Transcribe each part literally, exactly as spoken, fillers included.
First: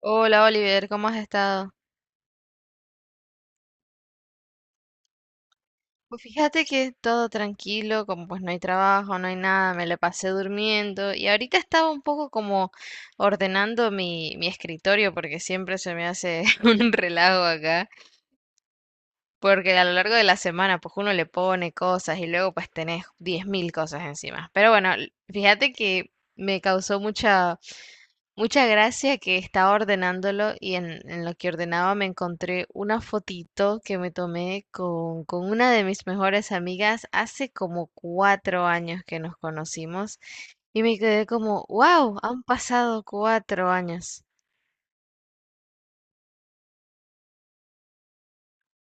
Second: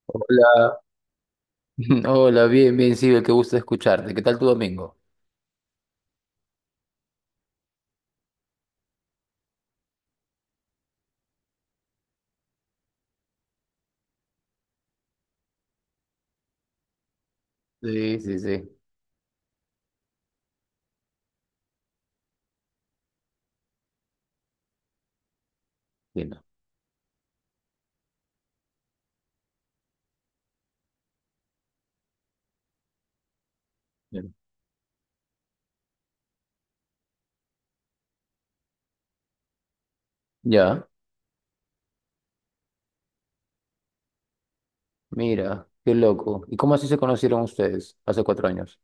Hola Hola, Oliver, ¿cómo has estado? hola, bien, bien, Sibel, qué gusto escucharte. ¿Qué tal tu domingo? Pues fíjate que todo tranquilo, como pues no hay trabajo, no hay nada, me la pasé durmiendo y ahorita estaba un poco como ordenando mi, mi escritorio porque siempre se me hace un relajo acá. Sí, sí, sí. Porque a lo largo de la semana, pues uno le pone cosas y luego pues tenés diez mil cosas encima. Pero bueno, l- fíjate que Bien, me causó mucha, mucha gracia que estaba ordenándolo y en, en lo que ordenaba me encontré una fotito que me bien. tomé con, con una de mis mejores amigas hace como cuatro años que nos conocimos y Ya, me quedé como, wow, han pasado cuatro años. mira, qué loco. ¿Y cómo así se conocieron ustedes hace cuatro años?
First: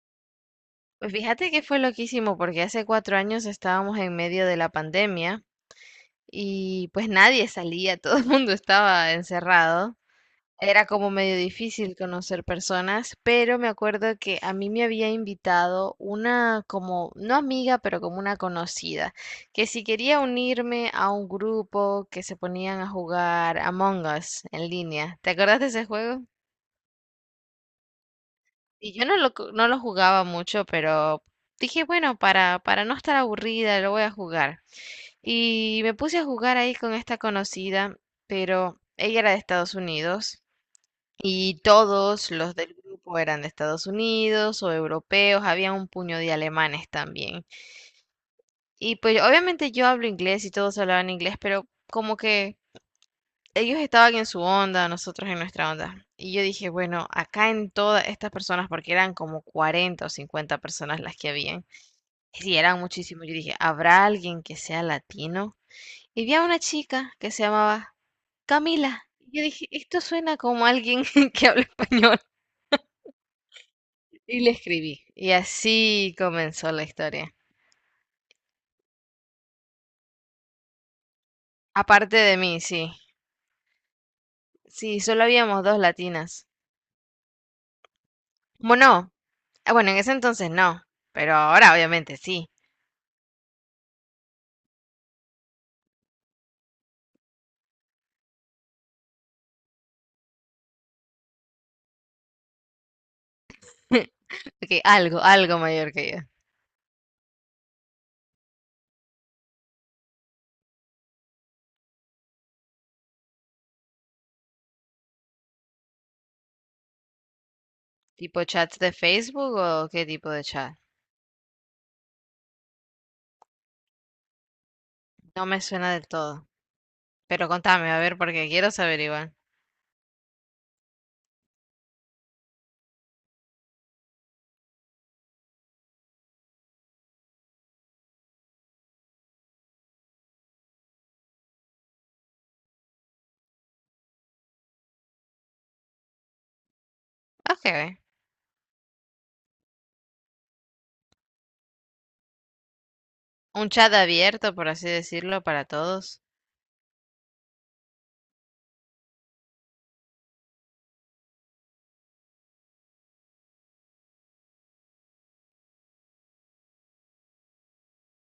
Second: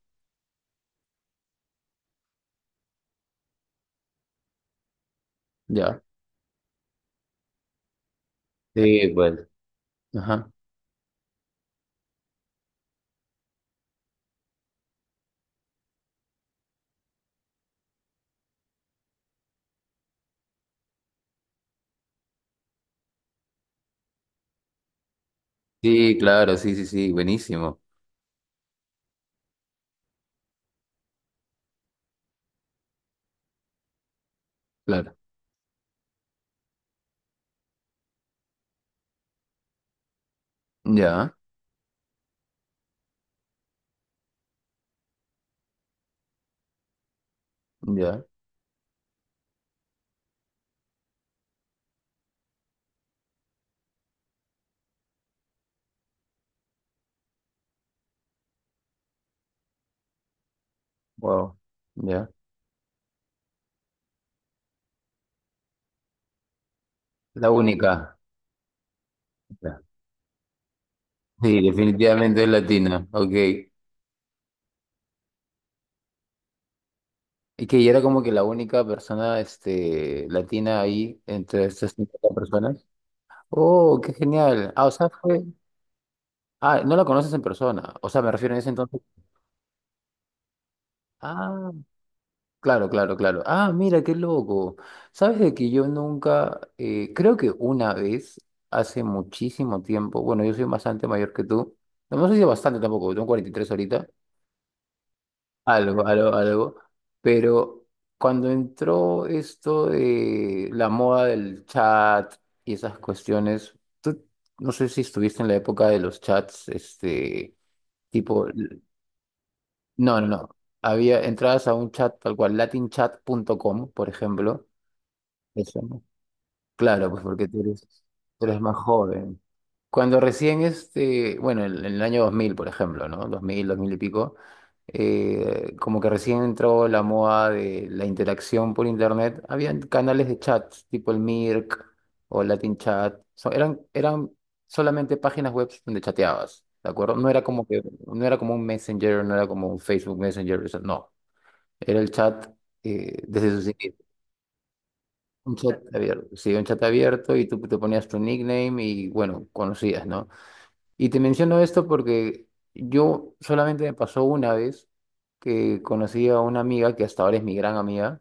Pues fíjate que fue loquísimo porque hace cuatro años estábamos en medio de la pandemia. Ya. Y pues nadie salía, todo el mundo estaba Sí, bueno. encerrado. Ajá. Era como medio difícil conocer personas, pero me acuerdo que a mí me había invitado una como, no amiga, pero como una conocida, que si quería unirme a un grupo que se ponían a jugar Among Us en línea. ¿Te acordás de ese Sí, juego? claro, sí, sí, sí, buenísimo. Y yo no lo, co- no lo jugaba mucho, pero dije, bueno, para, para no estar aburrida, lo voy a jugar. Claro. Y me puse a jugar ahí con esta conocida, pero ella era de Estados Unidos Ya, y todos los del grupo eran de Estados Unidos o europeos, había un puño de alemanes también. ya, Y pues obviamente yo hablo inglés y todos hablaban inglés, pero como que ellos estaban en su onda, nosotros en nuestra onda. Y yo dije, bueno, acá en todas estas personas, porque eran como cuarenta o cincuenta personas las que wow, habían, ya. y sí, eran muchísimos, yo dije, ¿habrá alguien que sea latino? Y vi a una chica que se La llamaba única. Camila. Y yo dije, Ya. esto suena como alguien que Sí, habla español. definitivamente es latina, ok. Y le escribí. Y así comenzó la historia. Y que ella era como que la única persona este, latina ahí entre estas Aparte cincuenta de mí, personas. sí. Oh, qué genial. Ah, o Sí, sea, solo fue. habíamos dos latinas. Ah, no la conoces en persona. O sea, me refiero en ese entonces. Bueno, ah, bueno, en ese entonces no. Pero Ah, ahora obviamente sí. claro, claro, claro. Ah, mira, qué loco. Sabes de que yo nunca, eh, creo que una vez, hace muchísimo tiempo, bueno, yo soy bastante mayor que tú. No, no sé si bastante tampoco, tengo cuarenta y tres ahorita. Ok, algo, algo mayor Algo, que yo. algo, algo. Pero cuando entró esto de la moda del chat y esas cuestiones, tú no sé si estuviste en la época de los chats, este, ¿Tipo tipo. chats de Facebook o qué No, no, tipo de no. chat? Había entradas a un chat tal cual, latin chat punto com, por ejemplo. No me Eso. suena ¿No? del todo. Claro, pues Pero porque tú eres, contame, a ver, tú porque eres quiero más saber igual. joven. Cuando recién este, bueno, en, en el año dos mil, por ejemplo, ¿no? dos mil, dos mil y pico, eh, como que recién entró la moda de la interacción por internet, habían canales de chat, tipo el Mirk o Latin Chat, so- eran, eran solamente páginas web donde chateabas, ¿de acuerdo? No era como que, Ok. no era como un Messenger, no era como un Facebook Messenger, eso no, era el chat eh, desde sus Un chat abierto, por así decirlo, un para chat todos. abierto, sí, un chat abierto y tú te ponías tu nickname y bueno, conocías, ¿no? Y te menciono esto porque yo solamente me pasó una vez que conocí a una amiga que hasta ahora es mi gran amiga,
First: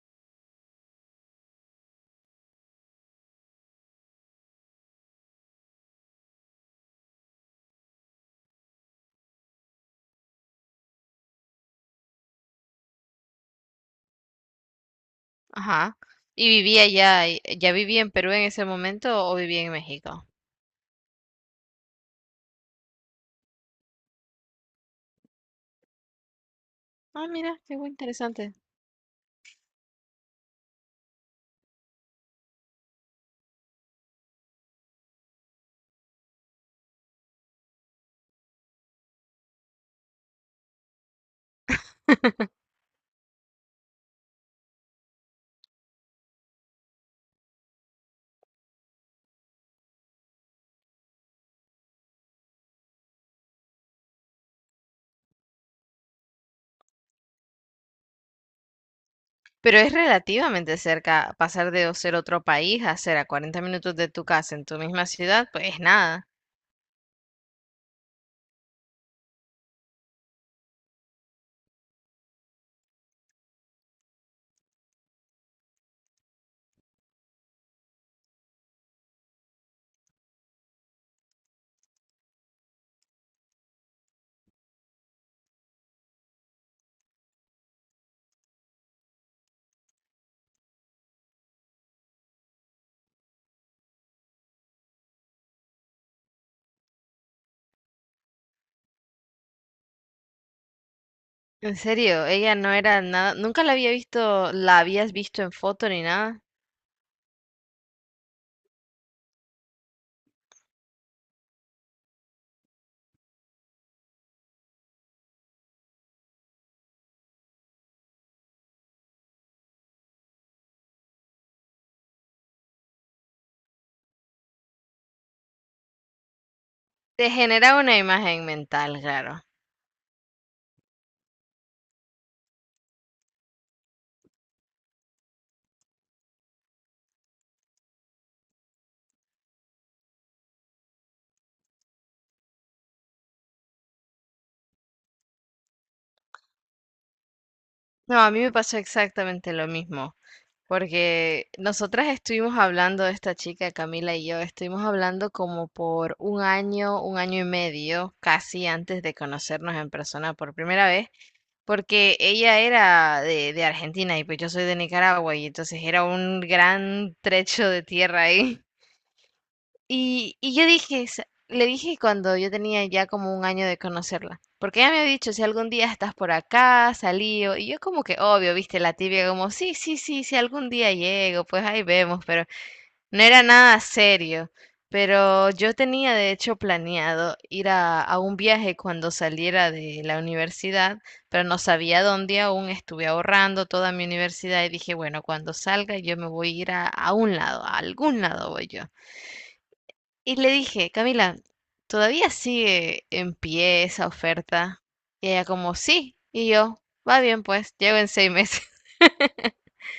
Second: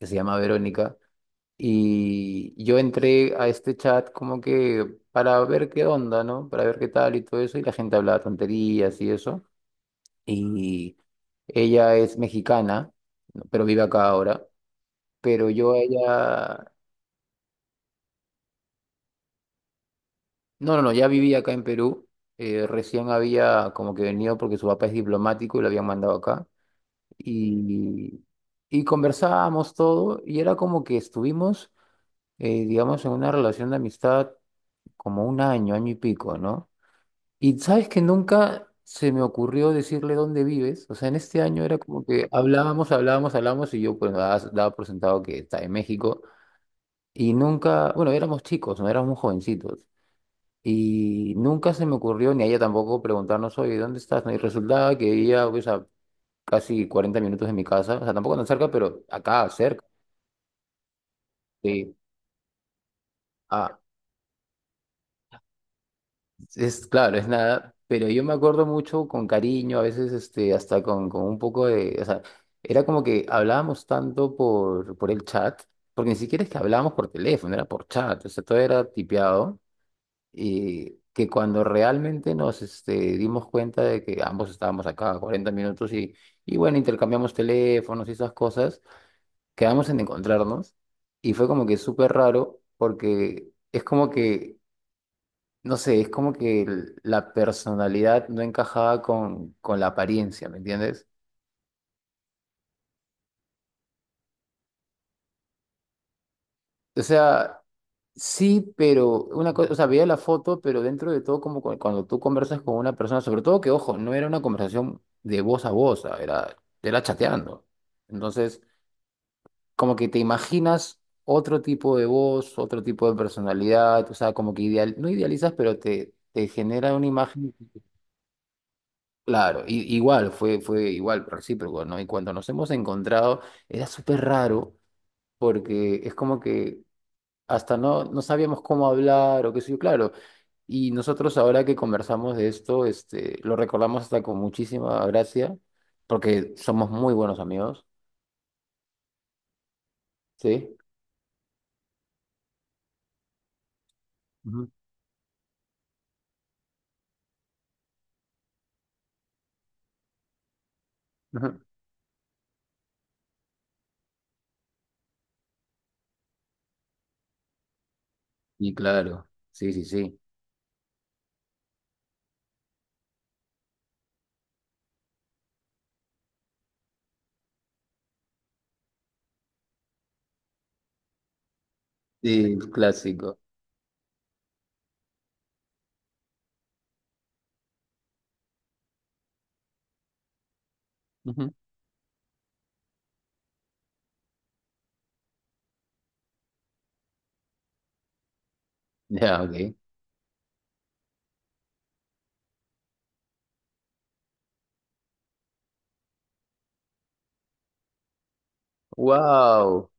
que se llama Verónica, y yo entré a este chat como que para ver qué onda, ¿no? Para ver qué tal y todo eso, y la gente hablaba tonterías y eso, y ella es mexicana, ¿no? Pero vive acá ahora, pero yo a Ajá. ¿Y ella. vivía ya, eh, ya vivía en Perú en ese momento o vivía en México? No, no, no, ya vivía acá en Perú. eh, recién había como que venido porque su papá es diplomático y lo habían mandado acá. Ah, mira, qué bu- Y, interesante. y conversábamos todo y era como que estuvimos, eh, digamos, en una relación de amistad como un año, año y pico, ¿no? Y sabes que nunca se me ocurrió decirle dónde vives. O sea, en este año era como que hablábamos, hablábamos, hablábamos y yo pues daba, daba por sentado que está en México. Y nunca, bueno, éramos chicos, no éramos jovencitos. Y nunca se me ocurrió, ni a ella tampoco, preguntarnos, oye, ¿dónde estás? ¿No? Y resultaba que ella, pues, a casi cuarenta minutos de mi casa, o sea, tampoco tan cerca, pero acá, Pero cerca. es relativamente cerca pasar de Sí. ser otro país a ser a cuarenta Ah, minutos de tu casa en tu misma ciudad, pues es nada. es claro, es nada, pero yo me acuerdo mucho con cariño, a veces, este, hasta con, con un poco de, o sea, era como que hablábamos tanto por, por el chat, porque ni siquiera es que hablábamos por teléfono, era por chat, o sea, todo era tipeado. Y que cuando realmente nos este, dimos cuenta de que ambos estábamos acá a cuarenta minutos y, y bueno, intercambiamos teléfonos y esas cosas, quedamos en encontrarnos y fue como que súper raro porque es como que, no sé, es como que el- la personalidad no encajaba con, con la apariencia, ¿me entiendes? En serio, ella no era nada, nunca la había visto, la habías visto en foto ni nada. O sea, sí, pero una cosa, o sea, veía la foto, pero dentro de todo, como cu- cuando tú conversas con una persona, sobre todo que, ojo, no era una conversación de voz a voz, ah, era, era chateando. Entonces, como que te imaginas otro tipo de voz, otro tipo de personalidad, o sea, como que ideal, no idealizas, pero te, te genera una Te imagen, generaba una imagen mental, claro. claro, i- igual, fue, fue igual, recíproco, ¿no? Y cuando nos hemos encontrado, era súper raro, porque es como que hasta no, no sabíamos cómo hablar o qué sé yo, claro. Y nosotros ahora que conversamos de esto, este, lo recordamos hasta con muchísima gracia, porque somos muy buenos amigos, No, a mí me pasó exactamente lo mismo. ¿sí? Porque nosotras estuvimos hablando de esta chica, Camila y yo, Ujú, estuvimos hablando como por un año, un año y medio, casi antes de conocernos en persona por primera vez, ujú. porque ella era de, de Argentina y pues yo soy de Nicaragua y entonces era un gran trecho de tierra ahí. Y claro, sí, sí, sí. Y, y yo dije, "Sa- le dije cuando yo tenía ya como un año de conocerla, porque ella me había dicho, si algún día estás por acá, salí, o-". Y yo como que obvio, viste, la tibia como, sí, sí, sí, si algún día llego, pues ahí vemos, pero Sí, no clásico. era nada serio. Pero yo tenía de hecho planeado ir a, a un viaje cuando saliera de la universidad, pero Ujú. no sabía dónde aún, estuve ahorrando toda mi universidad y dije, bueno, cuando salga yo me voy a ir a, a un lado, a algún lado voy yo. Ya, ok. Y le dije, Camila, ¿todavía sigue en pie esa oferta? Y ella como, sí. Y yo, va bien pues, llevo en seis meses. Wow.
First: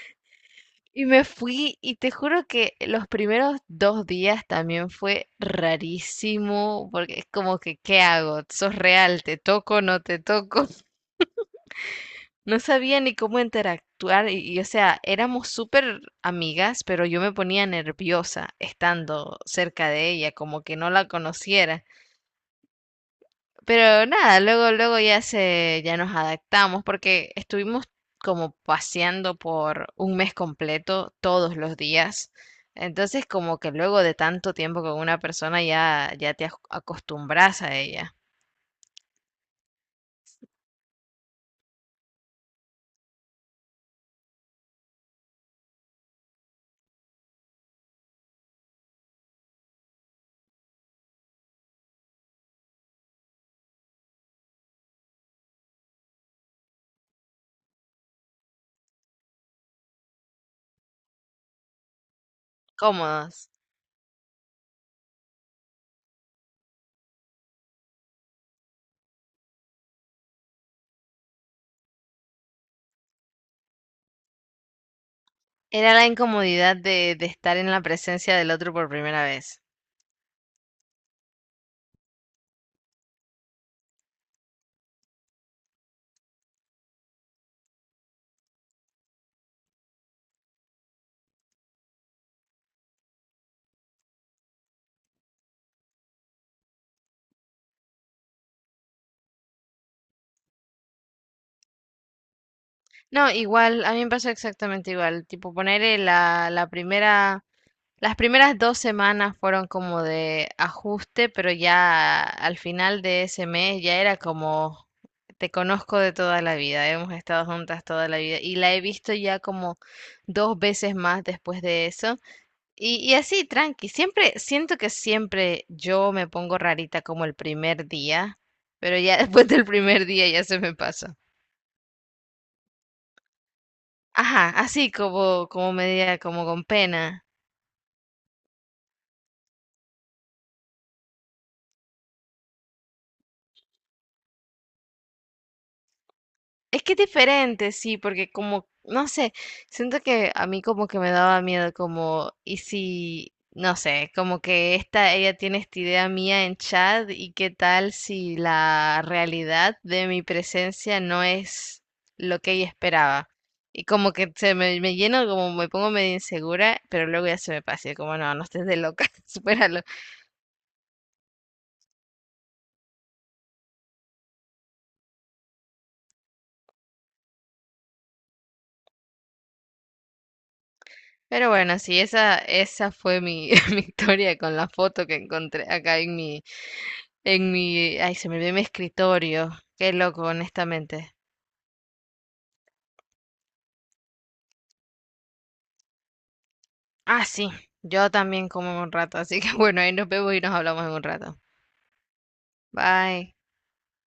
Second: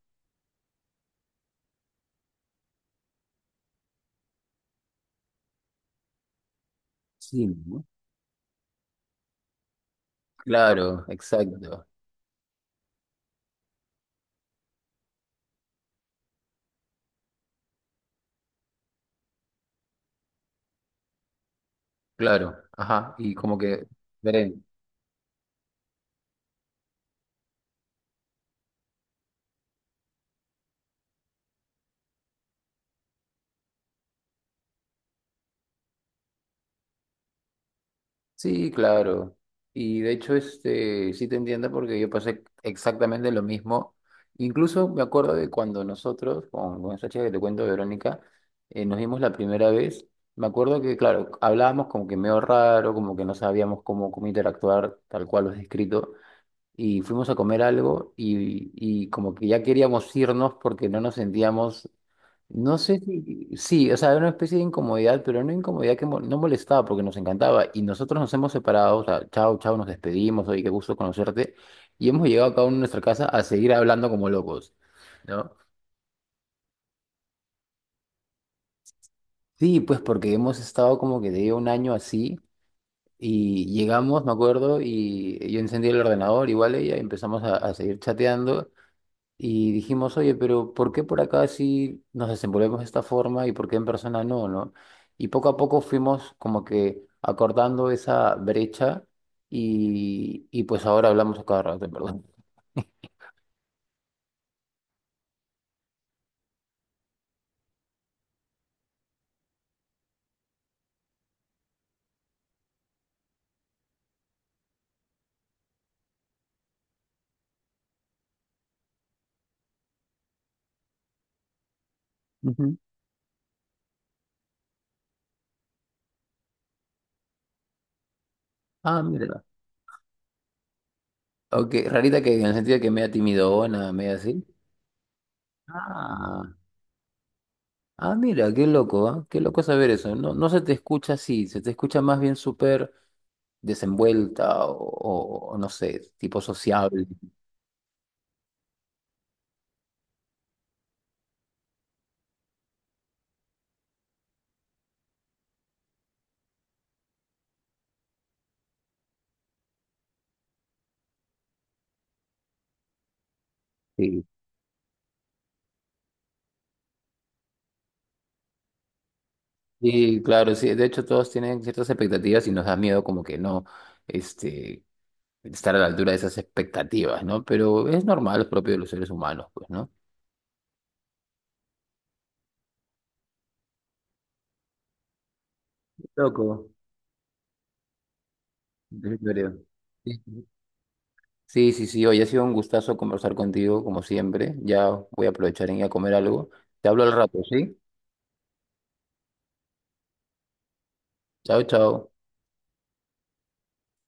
Y me fui y te juro que los primeros dos días también fue rarísimo, porque es Sí, como que, ¿no? ¿qué hago? ¿Sos real? ¿Te toco? ¿No te toco? Claro, exacto. No sabía ni cómo interactuar y, y, o sea, éramos súper amigas, pero yo me ponía nerviosa estando cerca de ella, como que no la conociera. Claro, ajá. Y como que, Pero nada, veré. luego, luego ya se, ya nos adaptamos porque estuvimos como paseando por un mes completo todos los días. Entonces, como que luego de tanto tiempo con una persona ya, ya te ac- acostumbras a ella. Sí, claro. Y de hecho, este, sí te entiendo porque yo pasé exactamente lo mismo. Incluso me acuerdo de cuando nosotros, con, con esta chica que te cuento, Verónica, eh, nos vimos la primera vez. Me acuerdo que, claro, hablábamos como que medio raro, como que no sabíamos cómo, cómo interactuar, tal cual lo has descrito y fuimos a comer algo y, y como que ya queríamos irnos porque no nos sentíamos, no sé si, Cómodos. sí, o sea, era una especie de incomodidad, pero una incomodidad que mo- no molestaba porque nos encantaba y nosotros nos hemos separado, o sea, chao, chao, nos despedimos, oye, qué gusto conocerte y hemos llegado cada uno a nuestra casa a seguir hablando como locos, ¿no? Era la incomodidad de, de estar en la presencia del otro por primera vez. Sí, pues porque hemos estado como que de un año así. Y llegamos, me acuerdo, y yo encendí el ordenador, igual ella, y empezamos a a seguir chateando. Y dijimos, oye, pero ¿por qué por acá sí nos desenvolvemos de esta forma y por qué en persona no, no? Y poco a poco fuimos como que acordando esa brecha y, y pues ahora hablamos a cada rato, en verdad. No, igual, a mí me pasó exactamente igual. Tipo, poner la, la primera Las primeras dos semanas fueron como de ajuste, pero ya al final de ese mes ya era como, te conozco de toda la vida, hemos estado juntas toda la vida y la he visto ya como dos veces más después de eso. Ujú. Y, y así, tranqui, siempre, siento que siempre yo me pongo rarita como el primer día, pero Ah, ya mira. después del primer día ya se me pasa. Ok, rarita que en el sentido de que media timidona, media así. Ajá, así como, como media, como Ah, con pena. ah, mira, qué loco, ¿ah? Qué loco saber eso. No, no se te escucha así, se te escucha más bien súper desenvuelta o, o- o no sé, tipo Es que es sociable. diferente, sí, porque como, no sé, siento que a mí como que me daba miedo, como, y si, no sé, como que esta, ella tiene esta idea mía en chat y qué tal si la realidad de mi presencia no es lo que ella esperaba. Y como que se me, me lleno, como me pongo medio insegura, pero luego ya se me pasa, y como no, no estés de loca, supéralo. Sí, claro, sí. De hecho, todos tienen ciertas expectativas y nos da miedo como que no, este, estar a la altura de esas expectativas, ¿no? Pero es normal, es propio de los seres humanos, pues, ¿no? Pero bueno, sí, esa, esa fue mi, mi historia con la foto que encontré acá en mi Loco. En mi, ay, se me olvidó mi En escritorio. serio. Qué loco, Sí, honestamente. sí, sí, sí. Hoy ha sido un gustazo conversar contigo, como siempre. Ya voy a aprovechar en ir a comer algo. Te hablo al Ah, rato, sí, ¿sí? yo también como en un rato, así que bueno, ahí nos vemos y nos hablamos en un rato. Chao, chao. Bye.